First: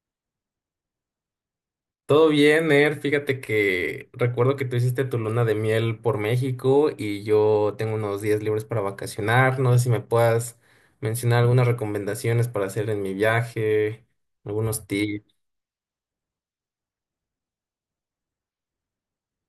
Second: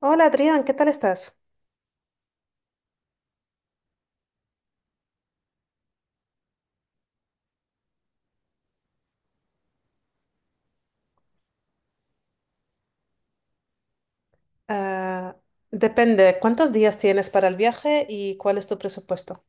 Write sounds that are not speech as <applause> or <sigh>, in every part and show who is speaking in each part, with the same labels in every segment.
Speaker 1: Hola Adrián, ¿qué tal estás?
Speaker 2: Todo bien, Er. Fíjate que recuerdo que tú hiciste tu luna de miel por México y yo tengo unos días libres para vacacionar. No sé si me puedas mencionar algunas recomendaciones para hacer en mi viaje, algunos tips.
Speaker 1: Ah, depende, ¿cuántos días tienes para el viaje y cuál es tu presupuesto?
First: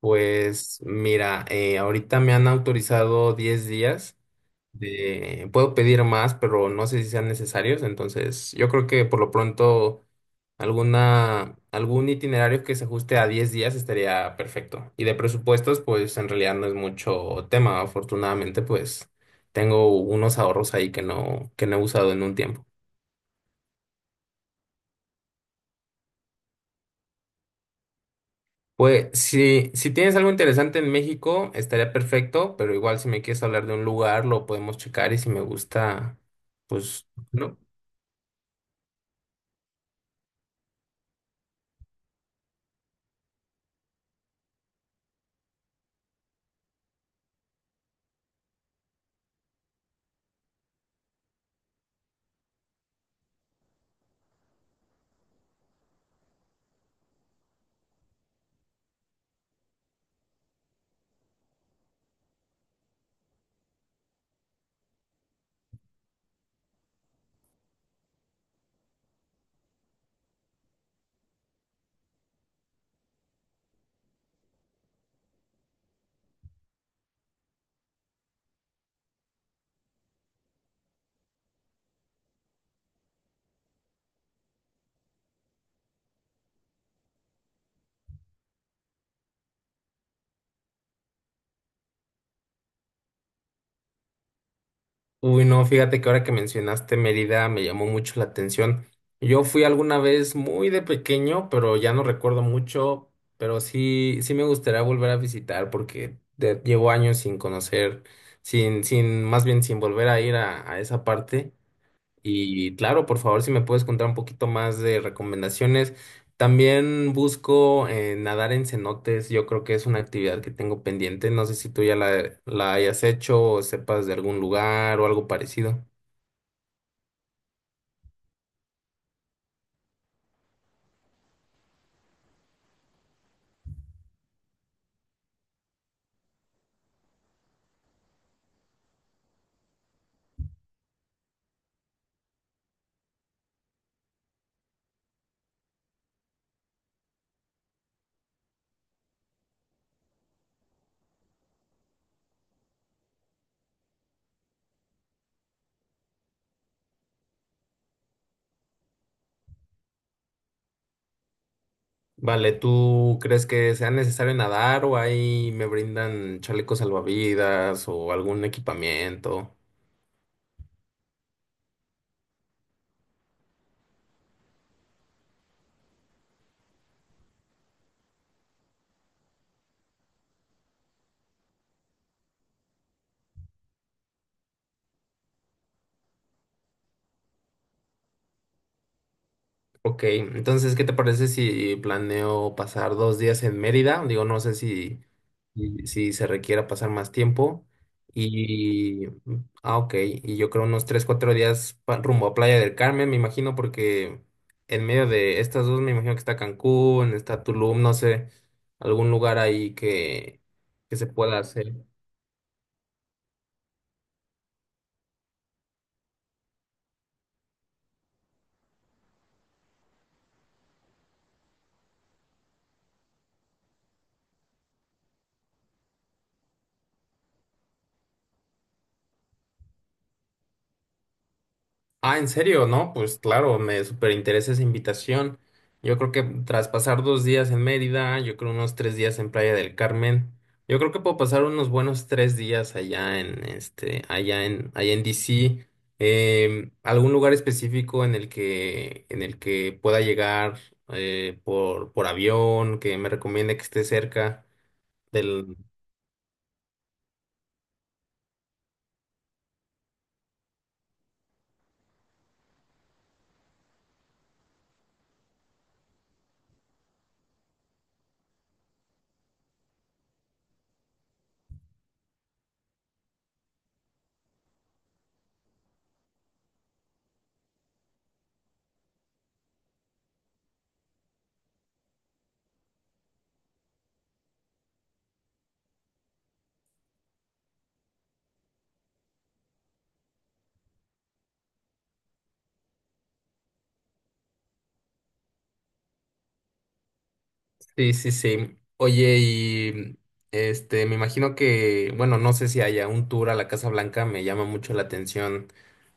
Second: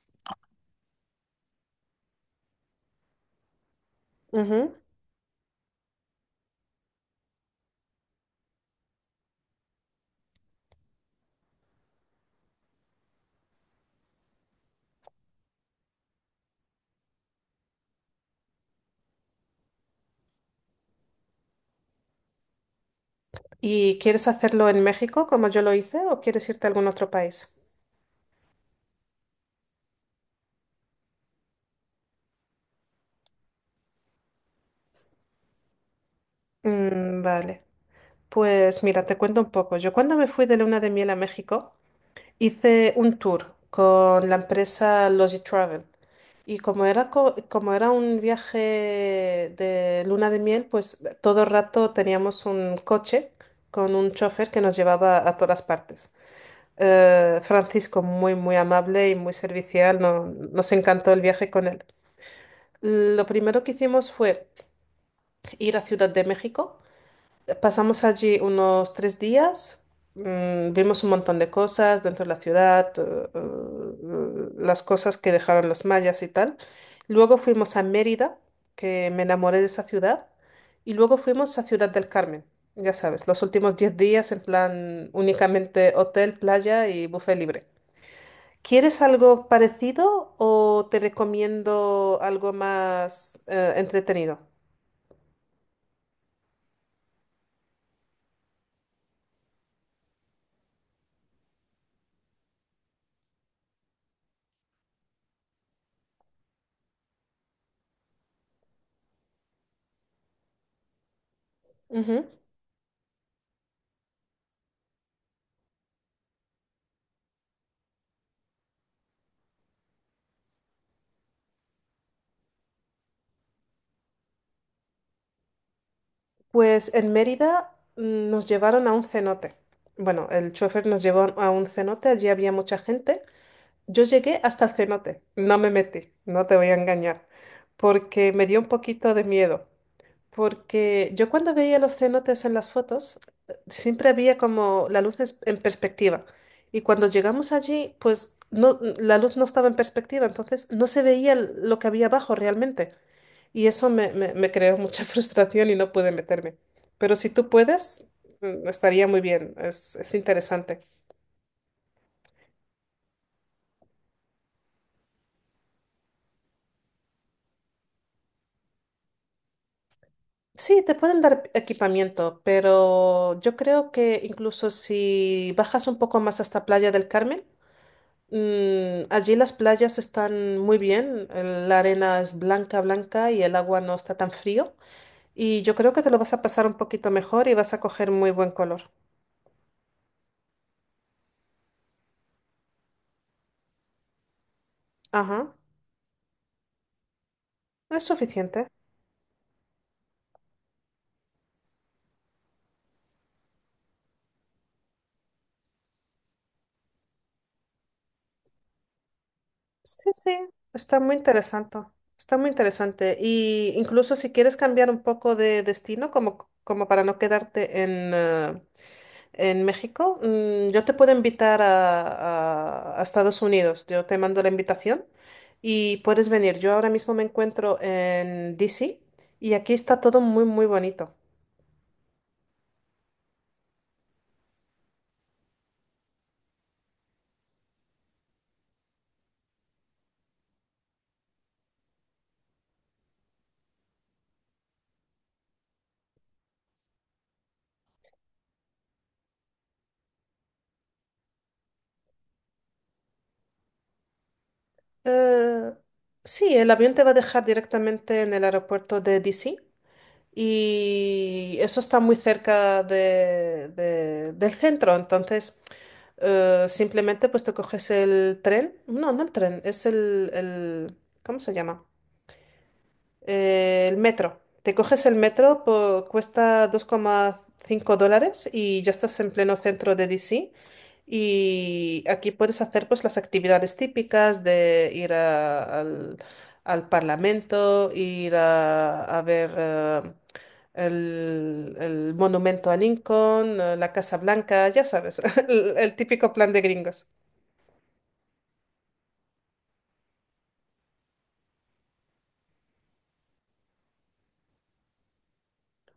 Speaker 2: Pues mira, ahorita me han autorizado 10 días.
Speaker 1: Ujú.
Speaker 2: Puedo pedir más, pero no sé si sean necesarios. Entonces, yo creo que por lo pronto. Algún itinerario que se ajuste a 10 días estaría perfecto. Y de presupuestos, pues en realidad no es mucho tema. Afortunadamente, pues tengo unos ahorros ahí que no he usado en un tiempo.
Speaker 1: ¿Y quieres hacerlo en México como yo lo hice o quieres irte a algún otro país?
Speaker 2: Pues si tienes algo interesante en México, estaría perfecto, pero igual si me quieres hablar de un lugar, lo podemos checar y si me gusta, pues,
Speaker 1: Mm,
Speaker 2: ¿no?
Speaker 1: vale, pues mira, te cuento un poco. Yo cuando me fui de luna de miel a México, hice un tour con la empresa Logi Travel y como era, un viaje de luna de miel, pues todo el rato teníamos un coche con un chofer que nos llevaba a todas partes. Francisco, muy, muy amable y muy servicial, nos encantó el viaje con él. Lo primero que hicimos fue ir a Ciudad de México. Pasamos allí unos 3 días, vimos un montón de cosas dentro de la ciudad, las cosas que dejaron los mayas y tal. Luego fuimos a Mérida, que me enamoré de esa ciudad, y luego fuimos a Ciudad del Carmen. Ya sabes, los últimos 10 días en plan únicamente hotel, playa y buffet libre. ¿Quieres algo parecido o te recomiendo algo más entretenido?
Speaker 2: Uy, no, fíjate que ahora que mencionaste Mérida me llamó mucho la atención. Yo fui alguna vez muy de pequeño, pero ya no recuerdo mucho, pero sí, sí me gustaría volver a visitar porque llevo años sin conocer, sin, sin, más bien sin volver a ir a esa parte.
Speaker 1: Ujú.
Speaker 2: Y claro, por favor, si me puedes contar un poquito más de recomendaciones. También busco nadar en cenotes. Yo creo que es una actividad que tengo pendiente. No sé si tú ya la hayas hecho o sepas de algún lugar o algo parecido.
Speaker 1: Pues en Mérida nos llevaron a un cenote. Bueno, el chofer nos llevó a un cenote, allí había mucha gente. Yo llegué hasta el cenote, no me metí, no te voy a engañar, porque me dio un poquito de miedo. Porque yo cuando veía los cenotes en las fotos, siempre había como la luz en perspectiva. Y cuando llegamos allí, pues no, la luz no estaba en perspectiva, entonces no se veía lo que había abajo realmente. Y eso me creó mucha <laughs> frustración y no pude meterme. Pero si tú puedes, estaría muy bien, es interesante.
Speaker 2: Vale, ¿tú crees que sea necesario nadar o ahí me brindan chalecos salvavidas o algún equipamiento?
Speaker 1: Sí, te pueden dar equipamiento, pero yo creo que incluso si bajas un poco más hasta Playa del Carmen. Allí las playas están muy bien, la arena es blanca, blanca y el agua no está tan frío. Y yo creo que te lo vas a pasar un poquito mejor y vas a coger muy buen color.
Speaker 2: Ok, entonces, ¿qué te parece si planeo pasar 2 días en Mérida? Digo, no sé si...
Speaker 1: Ajá,
Speaker 2: y si se requiera pasar más tiempo.
Speaker 1: es suficiente.
Speaker 2: Y, ok, y yo creo unos 3 4 días rumbo a Playa del Carmen, me imagino, porque en medio de estas dos, me imagino que está Cancún, está Tulum, no sé, algún lugar ahí
Speaker 1: Sí, sí,
Speaker 2: que
Speaker 1: está
Speaker 2: se
Speaker 1: muy
Speaker 2: pueda hacer.
Speaker 1: interesante. Está muy interesante. Y incluso si quieres cambiar un poco de destino, como para no quedarte en México, yo te puedo invitar a Estados Unidos. Yo te mando la invitación y puedes venir. Yo ahora mismo me encuentro en DC y aquí está todo muy, muy bonito.
Speaker 2: Ah, ¿en serio? No, pues claro, me súper interesa esa invitación. Yo creo que tras pasar 2 días en Mérida, yo creo unos 3 días en Playa del Carmen, yo creo que puedo pasar unos buenos 3 días allá en este, allá en, allá en DC. ¿Algún lugar específico en el que pueda llegar por avión, que me recomiende que esté cerca del,
Speaker 1: Eh, sí, el avión te va a dejar directamente en el aeropuerto de DC y eso está muy cerca del centro. Entonces, simplemente pues te coges el tren. No, no el tren, es el ¿cómo se llama? El metro. Te coges el metro, cuesta 2,5 dólares y ya estás en pleno centro de DC. Y aquí puedes hacer pues las actividades típicas de ir al Parlamento, ir a ver el monumento a Lincoln, la Casa Blanca, ya sabes, <laughs> el típico plan de gringos.
Speaker 2: Sí, sí, sí. Oye, y este, me imagino que, bueno, no sé si haya un tour a la Casa Blanca, me llama mucho la atención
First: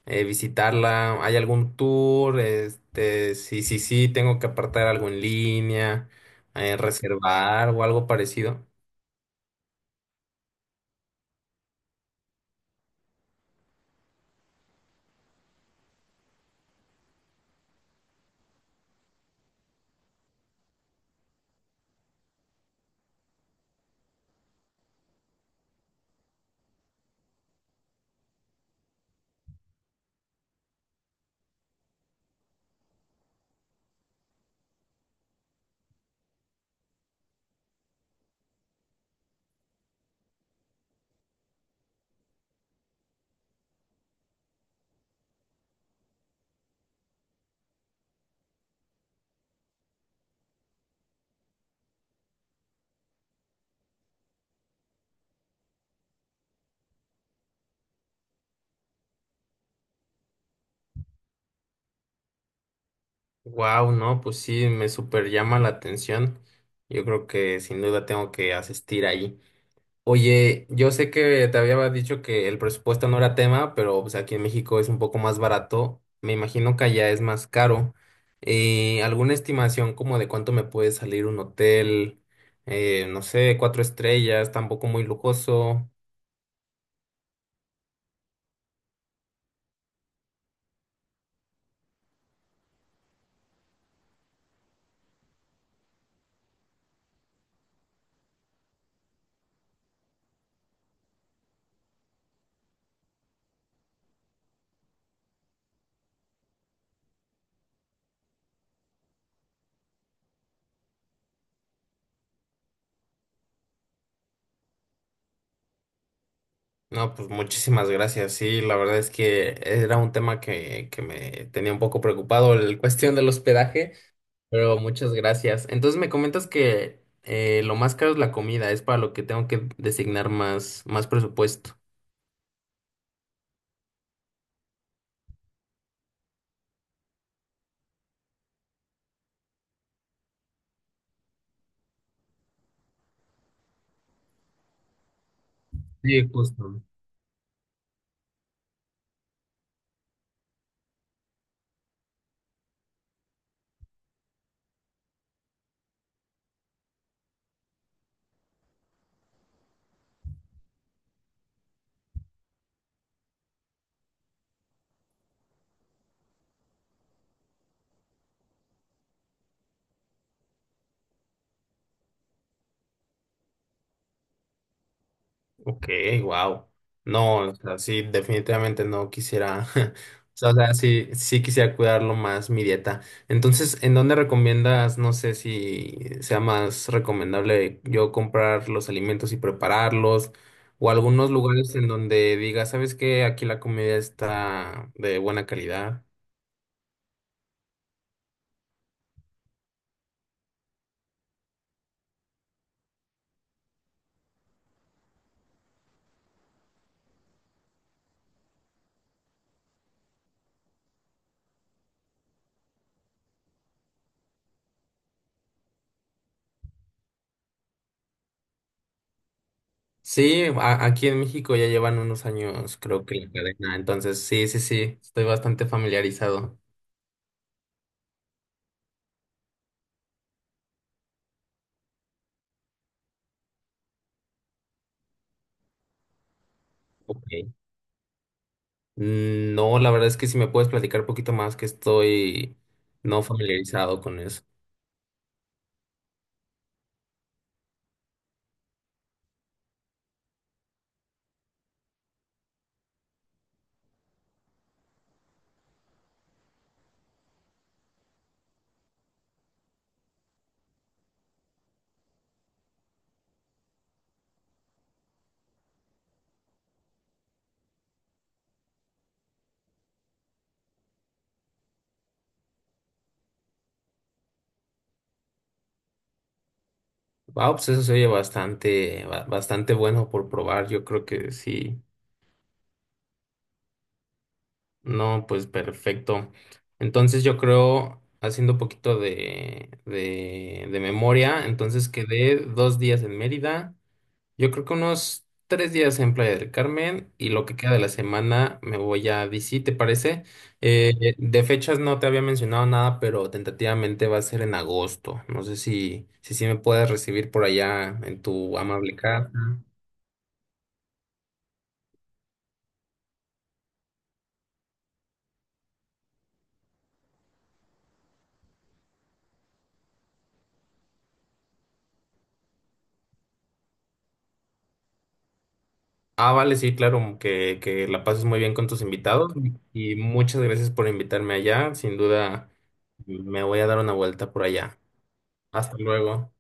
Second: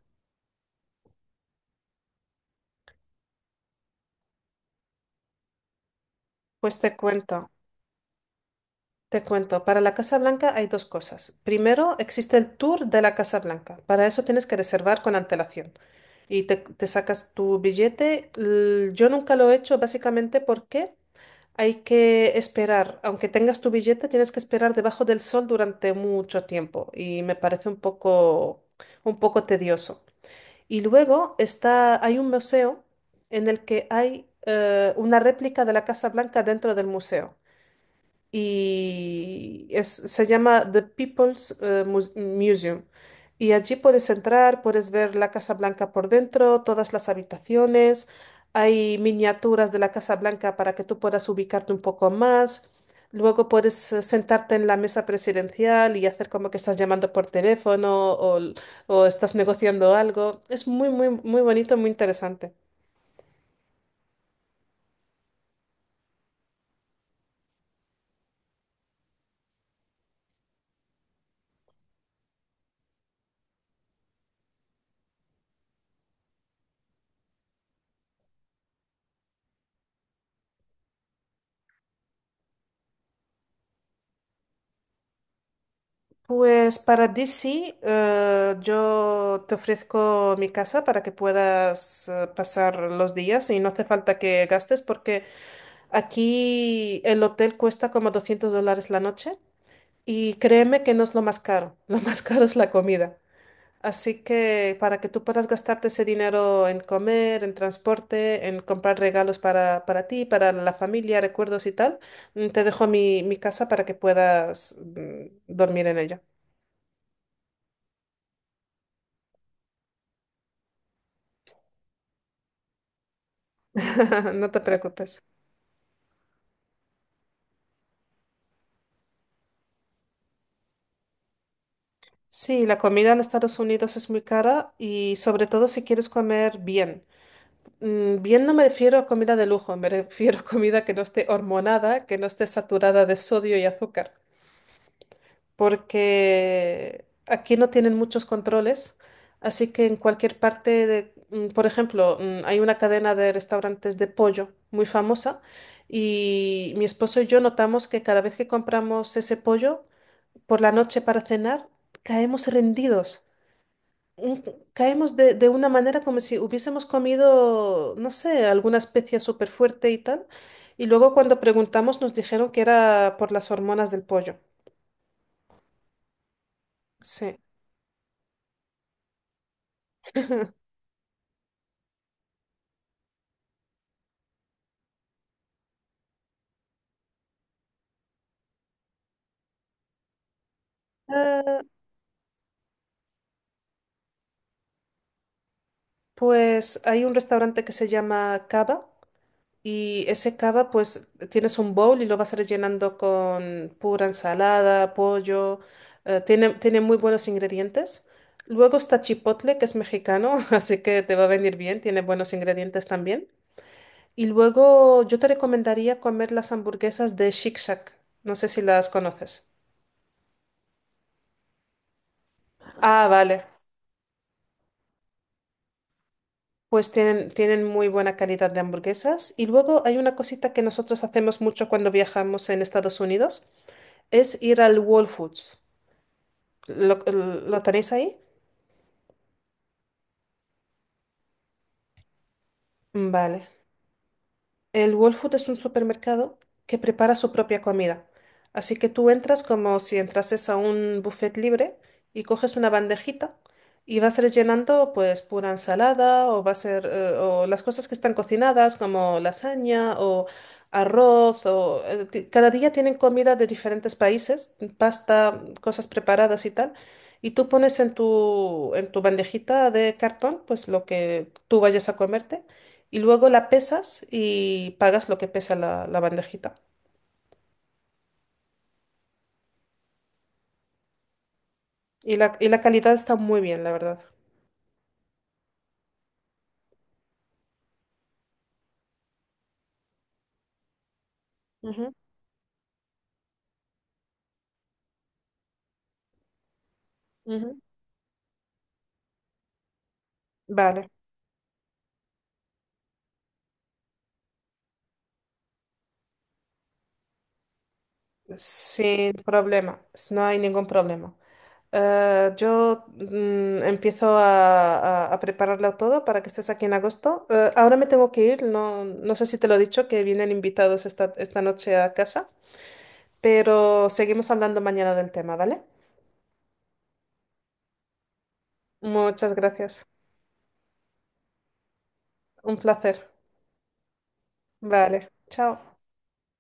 Speaker 2: visitarla. ¿Hay algún tour? Este, sí, sí, sí, tengo que apartar algo en línea,
Speaker 1: Pues te cuento.
Speaker 2: reservar o algo parecido.
Speaker 1: Te cuento, para la Casa Blanca hay dos cosas. Primero, existe el tour de la Casa Blanca. Para eso tienes que reservar con antelación y te sacas tu billete. Yo nunca lo he hecho básicamente porque hay que esperar. Aunque tengas tu billete, tienes que esperar debajo del sol durante mucho tiempo y me parece un poco tedioso. Y luego está, hay un museo en el que hay una réplica de la Casa Blanca dentro del museo y se llama The People's Museum. Y allí puedes entrar, puedes ver la Casa Blanca por dentro, todas las habitaciones, hay miniaturas de la Casa Blanca para que tú puedas ubicarte un poco más. Luego puedes sentarte en la mesa presidencial y hacer como que estás llamando por teléfono o estás negociando algo. Es muy, muy, muy bonito, muy interesante.
Speaker 2: Wow, no, pues sí, me super llama la atención. Yo creo que sin duda tengo que asistir ahí. Oye, yo sé que te había dicho que el presupuesto no era tema, pero pues aquí en México es un poco más barato. Me imagino que allá es más caro. ¿Alguna estimación como de cuánto me puede salir un hotel? No sé, 4 estrellas, tampoco muy lujoso.
Speaker 1: Pues para DC, yo te ofrezco mi casa para que puedas pasar los días y no hace falta que gastes porque aquí el hotel cuesta como $200 la noche y créeme que no es lo más caro, <laughs> lo más caro es la comida. Así que para que tú puedas gastarte ese dinero en comer, en transporte, en comprar regalos para ti, para la familia, recuerdos y tal, te dejo mi casa para que puedas dormir en ella.
Speaker 2: No, pues muchísimas gracias. Sí, la verdad es que era un tema que me tenía un poco preocupado, la cuestión del hospedaje.
Speaker 1: <laughs> No te
Speaker 2: Pero muchas
Speaker 1: preocupes.
Speaker 2: gracias. Entonces me comentas que lo más caro es la comida, es para lo que tengo que designar más presupuesto.
Speaker 1: Sí, la comida en Estados Unidos es muy cara y sobre todo si quieres comer bien. Bien no me refiero a comida de lujo, me refiero a comida que no esté hormonada, que no esté saturada de sodio y azúcar,
Speaker 2: Sí, justo.
Speaker 1: porque aquí no tienen muchos controles, así que en cualquier parte de, por ejemplo, hay una cadena de restaurantes de pollo muy famosa y mi esposo y yo notamos que cada vez que compramos ese pollo, por la noche para cenar, caemos rendidos. Un- Caemos de una manera como si hubiésemos comido, no sé, alguna especia súper fuerte y tal. Y luego cuando preguntamos nos dijeron que era por las hormonas del pollo.
Speaker 2: Ok, wow. No,
Speaker 1: Sí.
Speaker 2: o sea, sí, definitivamente no quisiera, <laughs> o sea, sí, sí quisiera cuidarlo más mi dieta. Entonces, ¿en dónde recomiendas? No sé si sea más recomendable yo comprar los alimentos y prepararlos o algunos
Speaker 1: Eh,
Speaker 2: lugares en donde diga, ¿sabes qué? Aquí la comida está de buena calidad.
Speaker 1: pues hay un restaurante que se llama Cava. Y ese cava, pues tienes un bowl y lo vas rellenando con pura ensalada, pollo. Tiene muy buenos ingredientes. Luego está chipotle, que es mexicano, <laughs> así que te va a venir bien, tiene buenos ingredientes también. Y luego yo te recomendaría comer las hamburguesas de Shake Shack. No sé si las conoces.
Speaker 2: Sí, aquí en México ya llevan unos años, creo
Speaker 1: Ah,
Speaker 2: que la
Speaker 1: vale.
Speaker 2: cadena. Entonces, sí, sí, sí, estoy bastante familiarizado.
Speaker 1: Pues tienen muy buena calidad de hamburguesas. Y luego hay una cosita que nosotros hacemos mucho cuando viajamos en Estados Unidos, es ir al Whole Foods. ¿Lo,
Speaker 2: Ok.
Speaker 1: lo tenéis ahí?
Speaker 2: Mm, no, la verdad es que si me puedes platicar un poquito más, que estoy no
Speaker 1: Vale.
Speaker 2: familiarizado con eso.
Speaker 1: El Whole Food es un supermercado que prepara su propia comida. Así que tú entras como si entrases a un buffet libre y coges una bandejita y vas rellenando pues pura ensalada o va a ser o las cosas que están cocinadas como lasaña o arroz o cada día tienen comida de diferentes países, pasta, cosas preparadas y tal. Y tú pones en tu bandejita de cartón pues lo que tú vayas a comerte y luego la pesas y pagas lo que pesa la bandejita.
Speaker 2: Wow, pues eso se oye bastante, bastante bueno por probar. Yo creo que sí.
Speaker 1: Y la calidad está muy bien, la verdad.
Speaker 2: No, pues perfecto. Entonces, yo creo, haciendo un poquito de memoria, entonces
Speaker 1: Ujú,
Speaker 2: quedé 2 días en Mérida. Yo creo que unos 3 días en Playa del Carmen y lo que
Speaker 1: ujú.
Speaker 2: queda de la semana me voy a DC, ¿te parece?
Speaker 1: Vale,
Speaker 2: De fechas no te había mencionado nada, pero tentativamente va a ser en agosto. No sé si sí me puedes recibir por allá en tu amable
Speaker 1: sin
Speaker 2: casa.
Speaker 1: problema, no hay ningún problema. Yo empiezo a prepararlo todo para que estés aquí en agosto. Ahora me tengo que ir, no, no sé si te lo he dicho, que vienen invitados esta noche a casa, pero seguimos hablando mañana del tema, ¿vale?
Speaker 2: Ah, vale, sí, claro, que la pases muy bien con tus invitados
Speaker 1: Muchas gracias,
Speaker 2: y muchas gracias por invitarme allá. Sin duda
Speaker 1: un placer.
Speaker 2: me voy a dar una vuelta por allá.
Speaker 1: Vale,
Speaker 2: Hasta
Speaker 1: chao.
Speaker 2: luego.